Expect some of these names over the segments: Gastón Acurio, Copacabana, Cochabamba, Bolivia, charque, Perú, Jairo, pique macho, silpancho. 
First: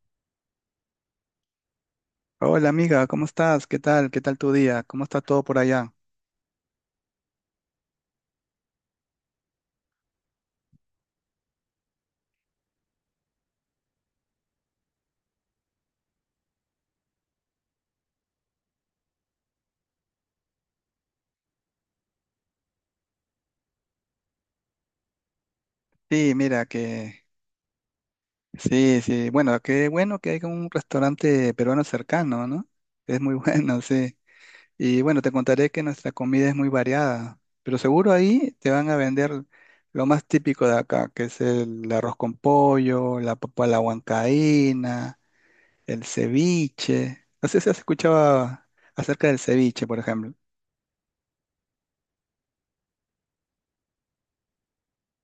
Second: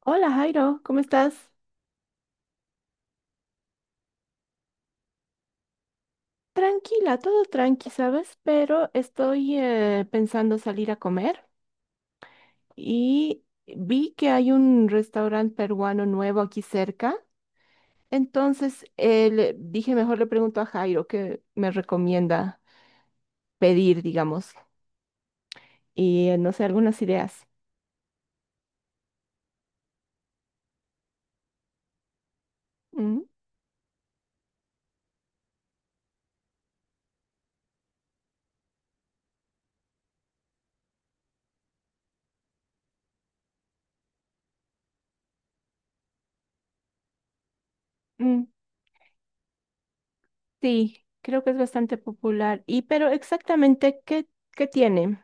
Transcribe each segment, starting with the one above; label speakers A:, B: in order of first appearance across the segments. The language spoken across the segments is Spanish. A: Hola Jairo, ¿cómo estás?
B: Hola amiga, ¿cómo estás? ¿Qué tal? ¿Qué tal tu día? ¿Cómo está todo por allá?
A: Tranquila, todo tranqui, ¿sabes? Pero estoy pensando salir a comer y vi que hay un restaurante peruano nuevo aquí cerca. Entonces le dije, mejor le pregunto a Jairo qué me recomienda pedir, digamos, y
B: Sí,
A: no sé,
B: mira
A: algunas
B: que
A: ideas.
B: sí. Bueno, qué bueno que hay un restaurante peruano cercano, ¿no?
A: Mm,
B: Es muy bueno, sí. Y bueno, te contaré que nuestra comida es muy variada, pero seguro ahí te van a vender lo más típico de acá, que es el arroz con pollo, la papa a la huancaína, el ceviche. No sé si has
A: mm,
B: escuchado acerca del ceviche, por ejemplo.
A: sí, creo que es bastante popular. ¿Y pero exactamente qué tiene?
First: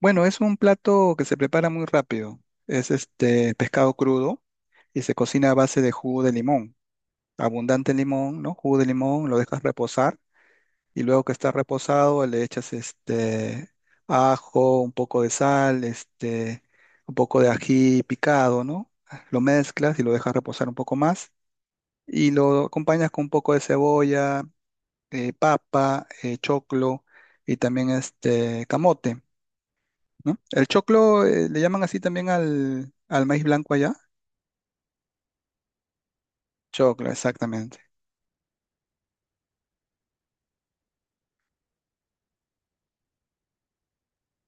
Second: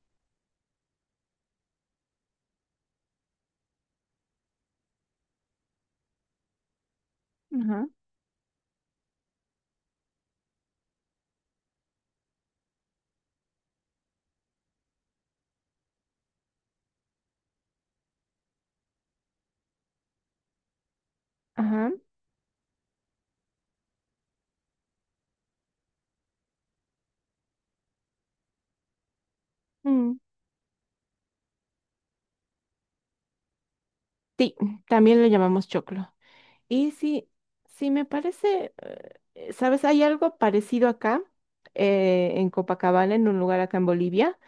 B: Bueno, es un plato que se prepara muy rápido. Es este pescado crudo y se cocina a base de jugo de limón.
A: Ajá,
B: Abundante limón, ¿no? Jugo de limón, lo dejas reposar y luego que está reposado le echas este ajo, un poco de sal, este, un poco de ají picado, ¿no? Lo mezclas y lo dejas reposar un poco más
A: ajá.
B: y lo acompañas con un poco de cebolla, papa, choclo y también este camote.
A: Mm.
B: ¿No? El choclo, le llaman así también al maíz blanco allá.
A: Sí, también le llamamos choclo. Y
B: Choclo,
A: sí,
B: exactamente.
A: sí me parece, ¿sabes? Hay algo parecido acá, en Copacabana, en un lugar acá en Bolivia,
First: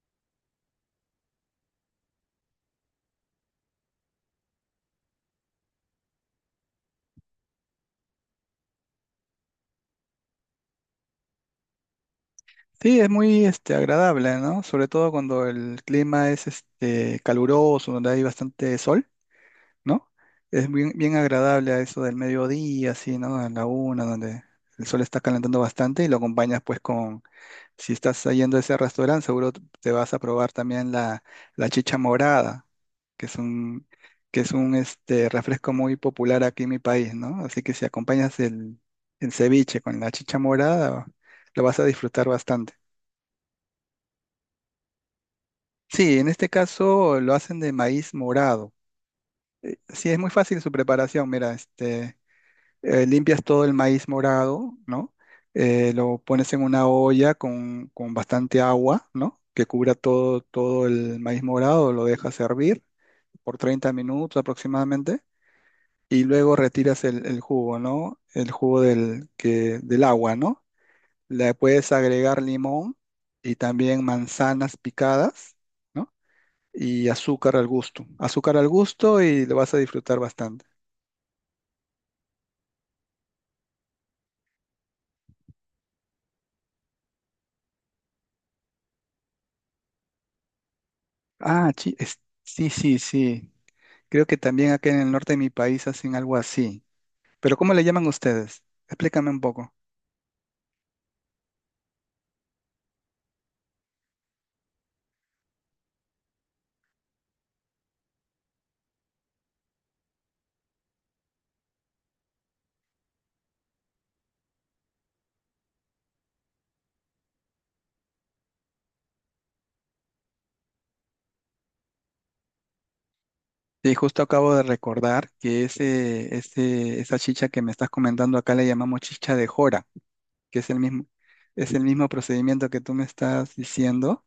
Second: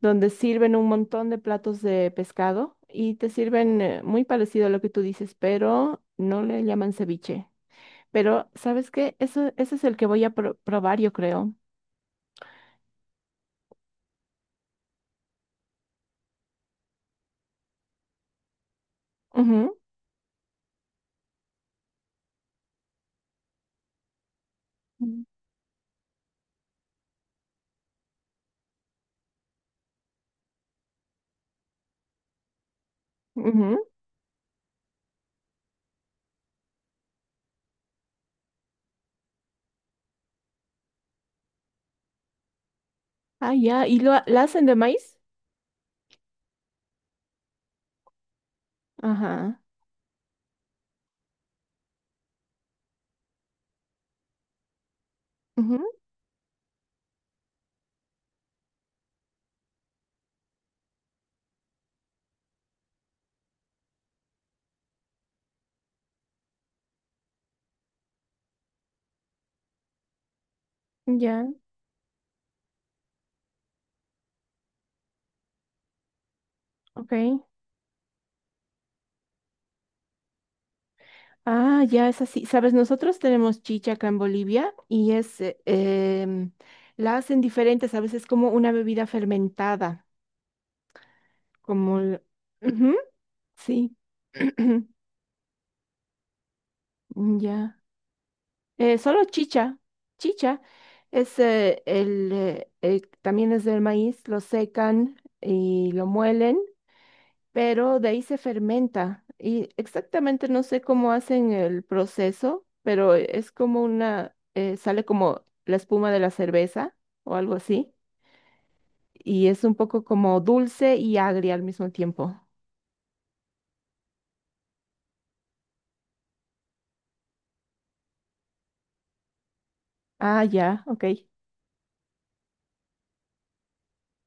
A: donde sirven un montón de platos de pescado y te sirven muy parecido a lo que tú dices, pero no le llaman ceviche. Pero, ¿sabes qué? Eso, ese es el que voy a probar, yo creo.
B: Sí, es muy este, agradable, ¿no? Sobre todo cuando el clima es este, caluroso, donde hay bastante sol,
A: Ujú,
B: ¿no? Es bien, bien agradable a eso del mediodía, así, ¿no? A la una, donde el sol está
A: mm,
B: calentando bastante y lo acompañas pues con, si estás yendo a ese restaurante, seguro te vas a probar también la chicha morada, que es
A: ujú.
B: un, que es un este, refresco muy popular aquí en mi país, ¿no? Así que si acompañas el ceviche con la chicha morada, lo vas a disfrutar bastante.
A: Ah, ya. ¿Y la hacen de maíz?
B: Sí, en este caso lo hacen de maíz morado.
A: Ajá.
B: Sí, es muy fácil su preparación. Mira, este, limpias todo el maíz morado, ¿no?
A: Ujú.
B: Lo pones en una olla con bastante agua, ¿no? Que cubra todo, todo el maíz morado, lo dejas hervir por 30 minutos aproximadamente y luego retiras el jugo, ¿no? El jugo del, que, del agua, ¿no?
A: Ya,
B: Le puedes agregar limón y también manzanas picadas, ¿no? Y
A: ok.
B: azúcar al gusto. Azúcar al gusto y lo vas a disfrutar bastante.
A: Ah, ya es así. Sabes, nosotros tenemos chicha acá en Bolivia y es, la hacen diferentes, a veces como una bebida fermentada,
B: Ah, chi-
A: como
B: es- sí,
A: ujú,
B: sí, sí.
A: sí,
B: Creo que también acá en el norte de mi país hacen algo así. Pero ¿cómo
A: ya.
B: le llaman ustedes?
A: Solo
B: Explícame un poco.
A: chicha, chicha es también es del maíz, lo secan y lo muelen, pero de ahí se fermenta y exactamente no sé cómo hacen el proceso, pero es como una, sale como la espuma de la cerveza o algo así, y es un poco como dulce y agria al mismo tiempo.
B: Y justo acabo de recordar que esa chicha que me estás comentando acá le llamamos chicha de jora,
A: Ah,
B: que
A: ya, ok.
B: es el mismo procedimiento que tú me estás diciendo.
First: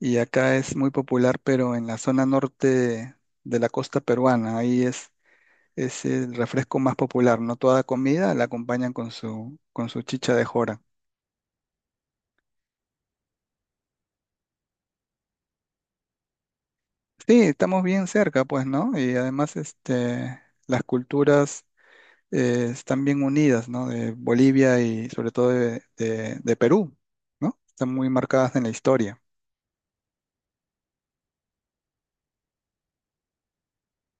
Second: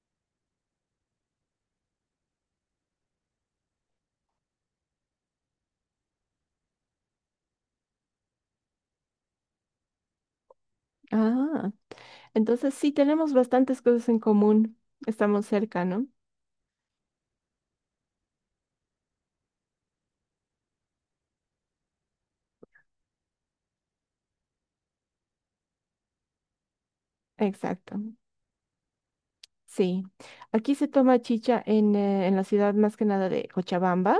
B: Y acá es muy popular, pero en la zona norte de la costa peruana, ahí es el refresco más popular, ¿no? Toda comida la acompañan con su chicha de jora.
A: Ah, entonces sí tenemos bastantes cosas en común, estamos cerca, ¿no?
B: Sí, estamos bien cerca, pues, ¿no? Y además, este, las culturas están bien unidas, ¿no? De Bolivia y sobre todo de Perú, ¿no? Están
A: Exacto.
B: muy marcadas en la historia.
A: Sí, aquí se toma chicha en la ciudad más que nada de Cochabamba,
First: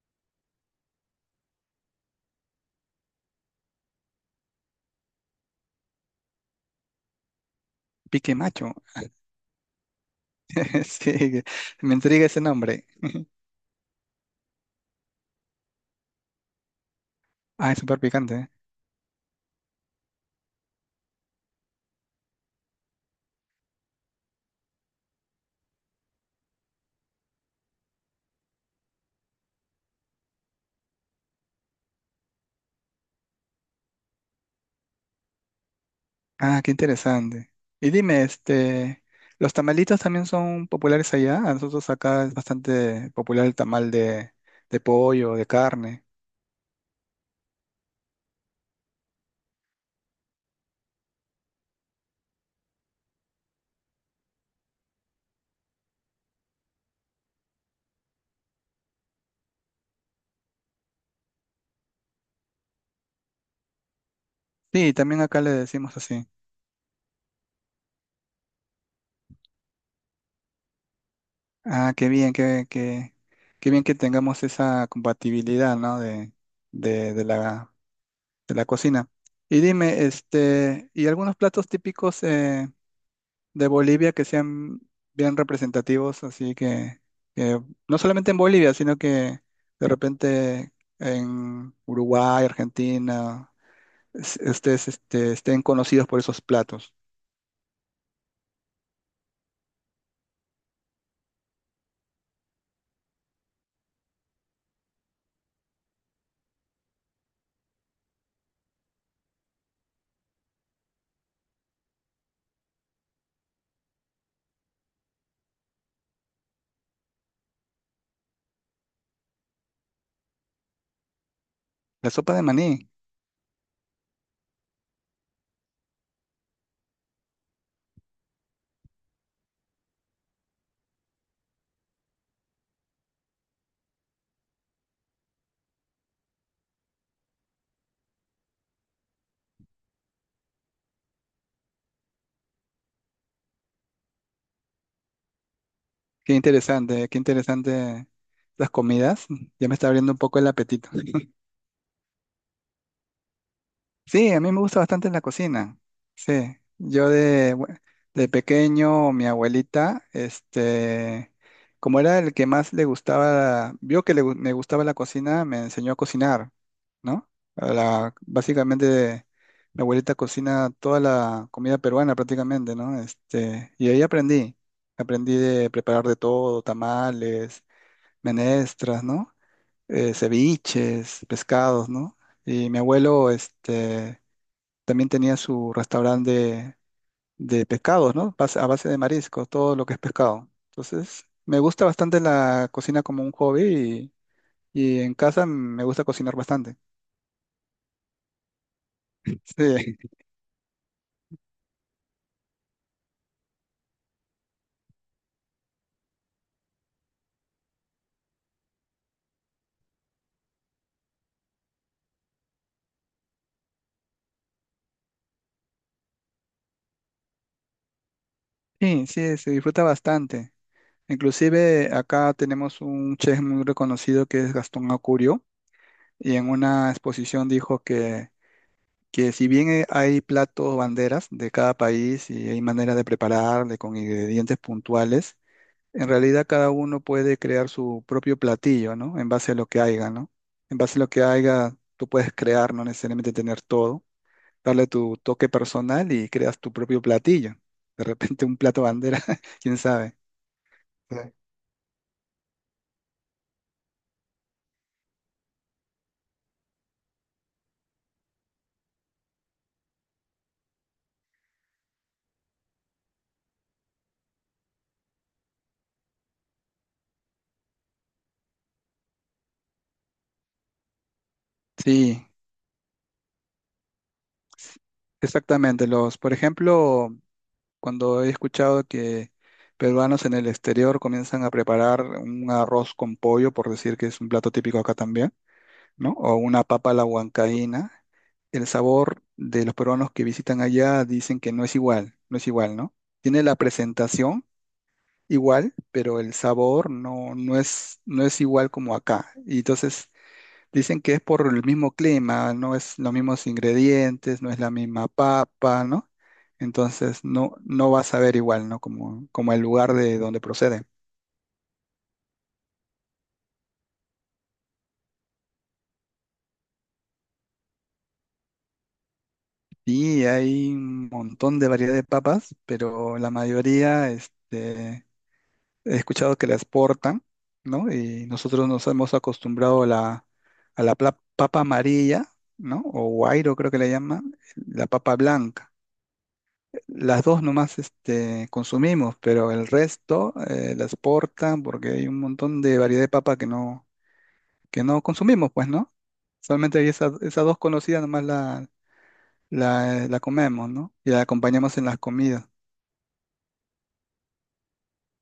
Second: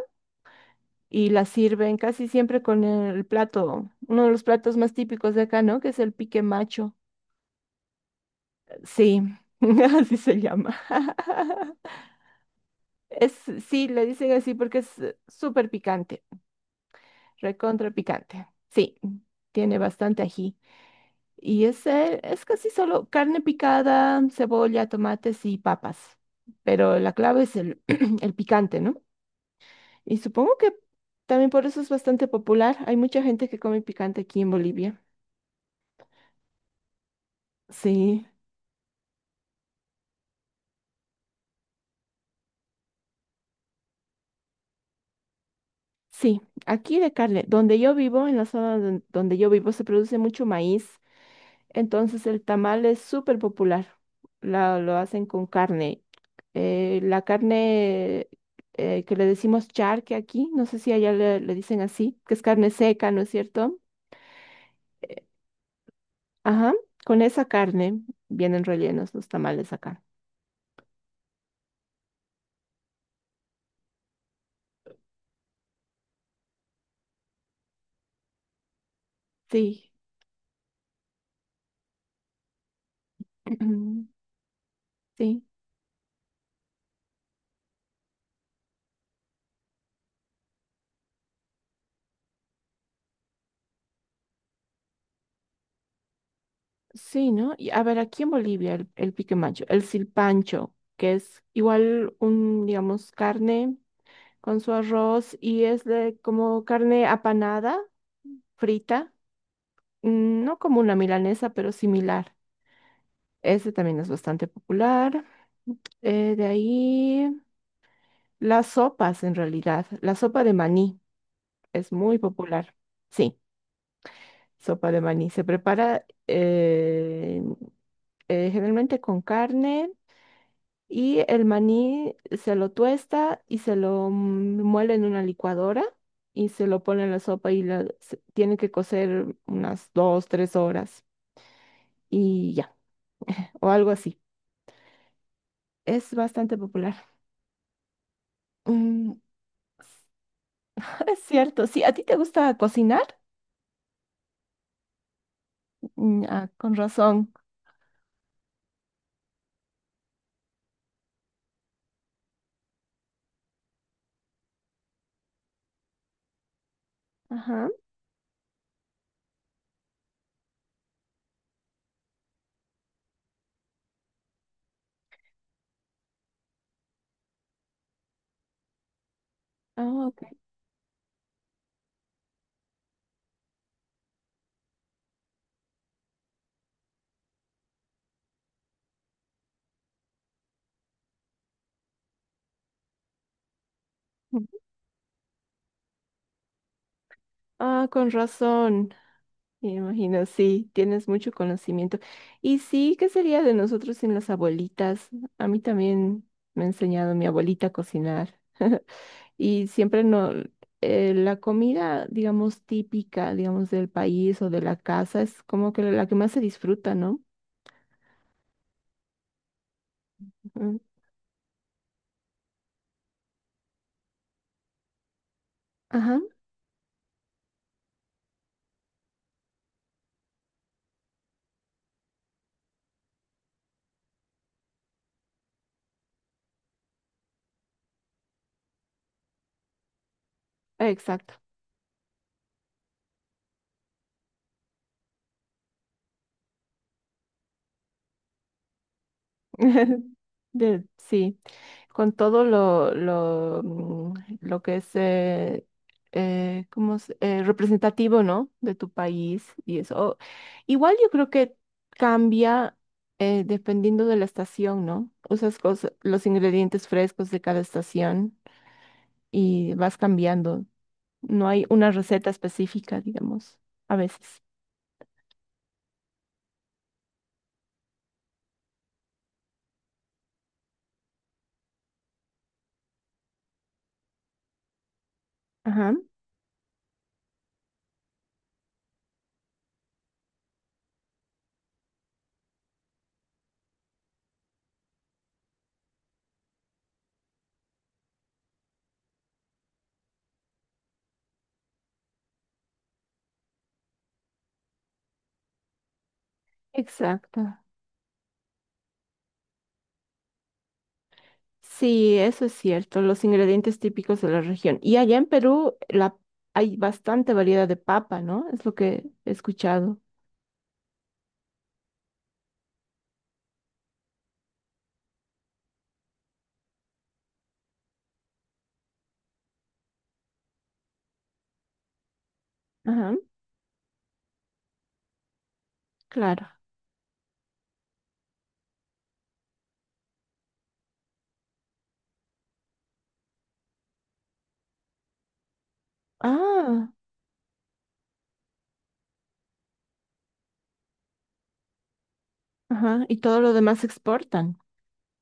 A: y la sirven casi siempre con el plato, uno de los platos más típicos de acá, ¿no? Que es el pique macho.
B: Pique Macho,
A: Sí, así se llama.
B: sí, me intriga ese nombre.
A: Es, sí, le dicen así porque es súper picante,
B: Ah, es
A: recontra
B: súper
A: picante.
B: picante.
A: Sí, tiene bastante ají. Y es casi solo carne picada, cebolla, tomates y papas. Pero la clave es el, el picante, ¿no? Y supongo que también por eso es bastante popular. Hay mucha gente que come picante aquí en Bolivia.
B: Ah, qué interesante. Y dime,
A: Sí.
B: este, ¿los tamalitos también son populares allá? A nosotros acá es bastante popular el tamal de pollo, de carne.
A: Sí, aquí de carne. Donde yo vivo, en la zona donde yo vivo, se produce mucho maíz, entonces el tamal es súper popular. Lo hacen con carne. La carne que le decimos charque aquí, no sé si allá le, le dicen así, que es carne seca, ¿no es cierto?
B: Sí, también acá le decimos así.
A: Ajá, con esa carne vienen rellenos los tamales acá.
B: Ah, qué bien, qué, qué, qué bien que tengamos esa compatibilidad, ¿no? De, de la, de la cocina. Y
A: Sí,
B: dime, este, ¿y algunos platos típicos de Bolivia que sean bien
A: sí.
B: representativos? Así que no solamente en Bolivia, sino que de repente en Uruguay, Argentina, es- ustedes este, estén conocidos por esos platos.
A: Sí, ¿no? Y a ver, aquí en Bolivia el pique macho, el silpancho, que es igual un, digamos, carne con su arroz y es de como carne apanada, frita, mm, no como una milanesa, pero similar. Ese también es bastante popular. De ahí las sopas, en realidad. La sopa de maní es
B: La
A: muy
B: sopa de maní.
A: popular. Sí, sopa de maní. Se prepara generalmente con carne. Y el maní se lo tuesta y se lo mm, muele en una licuadora y se lo pone en la sopa y tiene que cocer unas dos, tres horas y ya, o algo así. Es bastante popular.
B: Qué interesante las
A: Mm.
B: comidas. Ya me está abriendo un poco el apetito.
A: Es cierto, sí, ¿a ti te gusta cocinar?
B: Sí, a mí me gusta bastante la cocina.
A: Mm.
B: Sí,
A: Ah, con
B: yo
A: razón.
B: de, bue- de pequeño, mi abuelita, este, como era el que más le gustaba, vio que le gu- me gustaba la cocina, me enseñó a cocinar, ¿no? A
A: Ajá.
B: la- básicamente, mi abuelita cocina toda la comida peruana prácticamente, ¿no? Este, y ahí aprendí. Aprendí de preparar de todo, tamales menestras, ¿no?
A: Ah, ok.
B: Ceviches, pescados, ¿no? Y mi abuelo, este, también tenía su restaurante de pescados, ¿no? Base- A base de mariscos, todo lo que es pescado. Entonces, me gusta bastante la cocina como un hobby y en casa me gusta cocinar bastante.
A: Ah, con razón. Me
B: Sí,
A: imagino, sí, tienes mucho conocimiento. Y sí, ¿qué sería de nosotros sin las abuelitas? A mí también me ha enseñado mi abuelita a cocinar. Y siempre no, la comida, digamos, típica, digamos, del país o de la casa es como que la que más se disfruta, ¿no?
B: sí, sí, se disfruta bastante.
A: Ujú.
B: Inclusive acá tenemos un chef muy reconocido que es Gastón Acurio
A: Ajá,
B: y en una exposición dijo que si bien hay platos banderas de cada país y hay maneras de prepararle con ingredientes puntuales, en realidad cada uno puede crear su propio platillo, ¿no? En base a lo que haya, ¿no? En base a lo que
A: exacto.
B: haya, tú puedes crear, no necesariamente tener todo, darle tu toque personal y creas tu propio platillo. De repente un plato bandera, quién sabe.
A: De-
B: Sí.
A: sí. Con todo lo que es ¿cómo representativo, ¿no? De tu país y eso. Igual yo creo que cambia dependiendo de la estación, ¿no? Usas cosas, los ingredientes frescos de cada estación y vas cambiando. No hay una
B: Sí,
A: receta específica, digamos, a veces.
B: exactamente. Los, por ejemplo, cuando he escuchado que peruanos en el exterior comienzan a preparar un arroz con pollo, por decir que es un plato típico acá también,
A: Ajá,
B: ¿no? O una papa a la huancaína, el sabor de los peruanos que visitan allá dicen que no es igual, no es igual, ¿no? Tiene la presentación igual, pero el sabor no, no es, no es igual como acá. Y entonces dicen que es por el mismo clima, no es los mismos ingredientes, no es la misma papa, ¿no? Entonces no,
A: exacto.
B: no vas a ver igual, ¿no? Como, como el lugar de donde procede.
A: Sí, eso es cierto, los ingredientes típicos de la región. Y allá en Perú la, hay bastante variedad de papa, ¿no? Es lo que he escuchado.
B: Y hay un montón de variedad de papas, pero la mayoría, este, he escuchado que la exportan, ¿no? Y nosotros nos hemos acostumbrado a a la pla- papa amarilla, ¿no? O
A: Ajá,
B: guairo creo que le llaman, la papa blanca.
A: claro.
B: Las dos nomás este, consumimos, pero el resto la exportan porque hay un montón de variedad de papa que no consumimos, pues, ¿no? Solamente hay
A: Ah,
B: esas, esas dos conocidas nomás la comemos, ¿no? Y la acompañamos en las comidas.
A: ajá, y todo lo demás exportan.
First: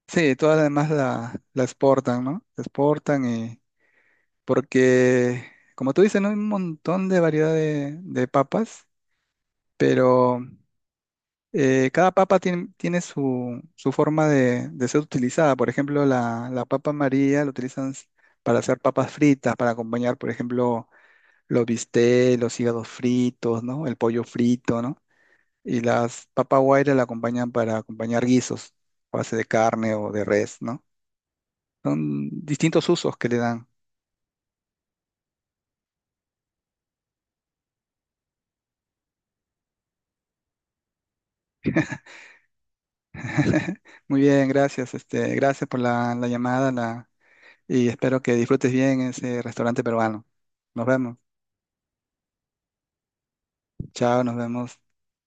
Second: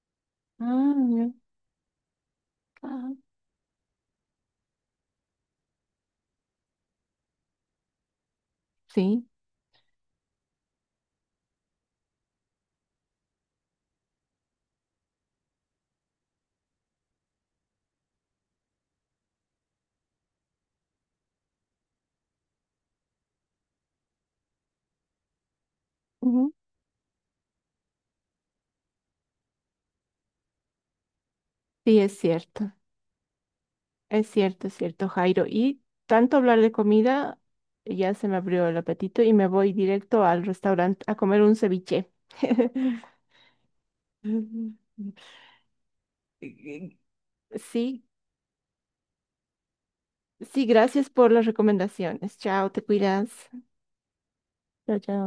B: Sí, todas las demás
A: Ah, ya,
B: la exportan, ¿no? La
A: ajá,
B: exportan y porque, como tú dices, ¿no? Hay un montón de variedad de papas,
A: sí,
B: pero cada papa tiene, tiene su, su forma de ser utilizada. Por ejemplo, la papa María la utilizan s- para hacer papas fritas, para acompañar, por ejemplo, los bistecs, los hígados fritos, ¿no? El pollo frito, ¿no? Y las
A: ujú.
B: papas guaira la acompañan para acompañar guisos, a base de carne o de res, ¿no?
A: Sí, es
B: Son
A: cierto,
B: distintos usos que le dan.
A: es cierto, es cierto, Jairo. Y tanto hablar de comida, ya se me abrió el apetito y me voy directo al restaurante a comer un ceviche.
B: Muy bien, gracias. Este, gracias por la llamada la, y
A: Sí,
B: espero que disfrutes bien ese restaurante peruano.
A: sí,
B: Nos
A: gracias
B: vemos.
A: por las recomendaciones. Chao, te cuidas.
B: Chao, nos vemos.
A: Chao, chao.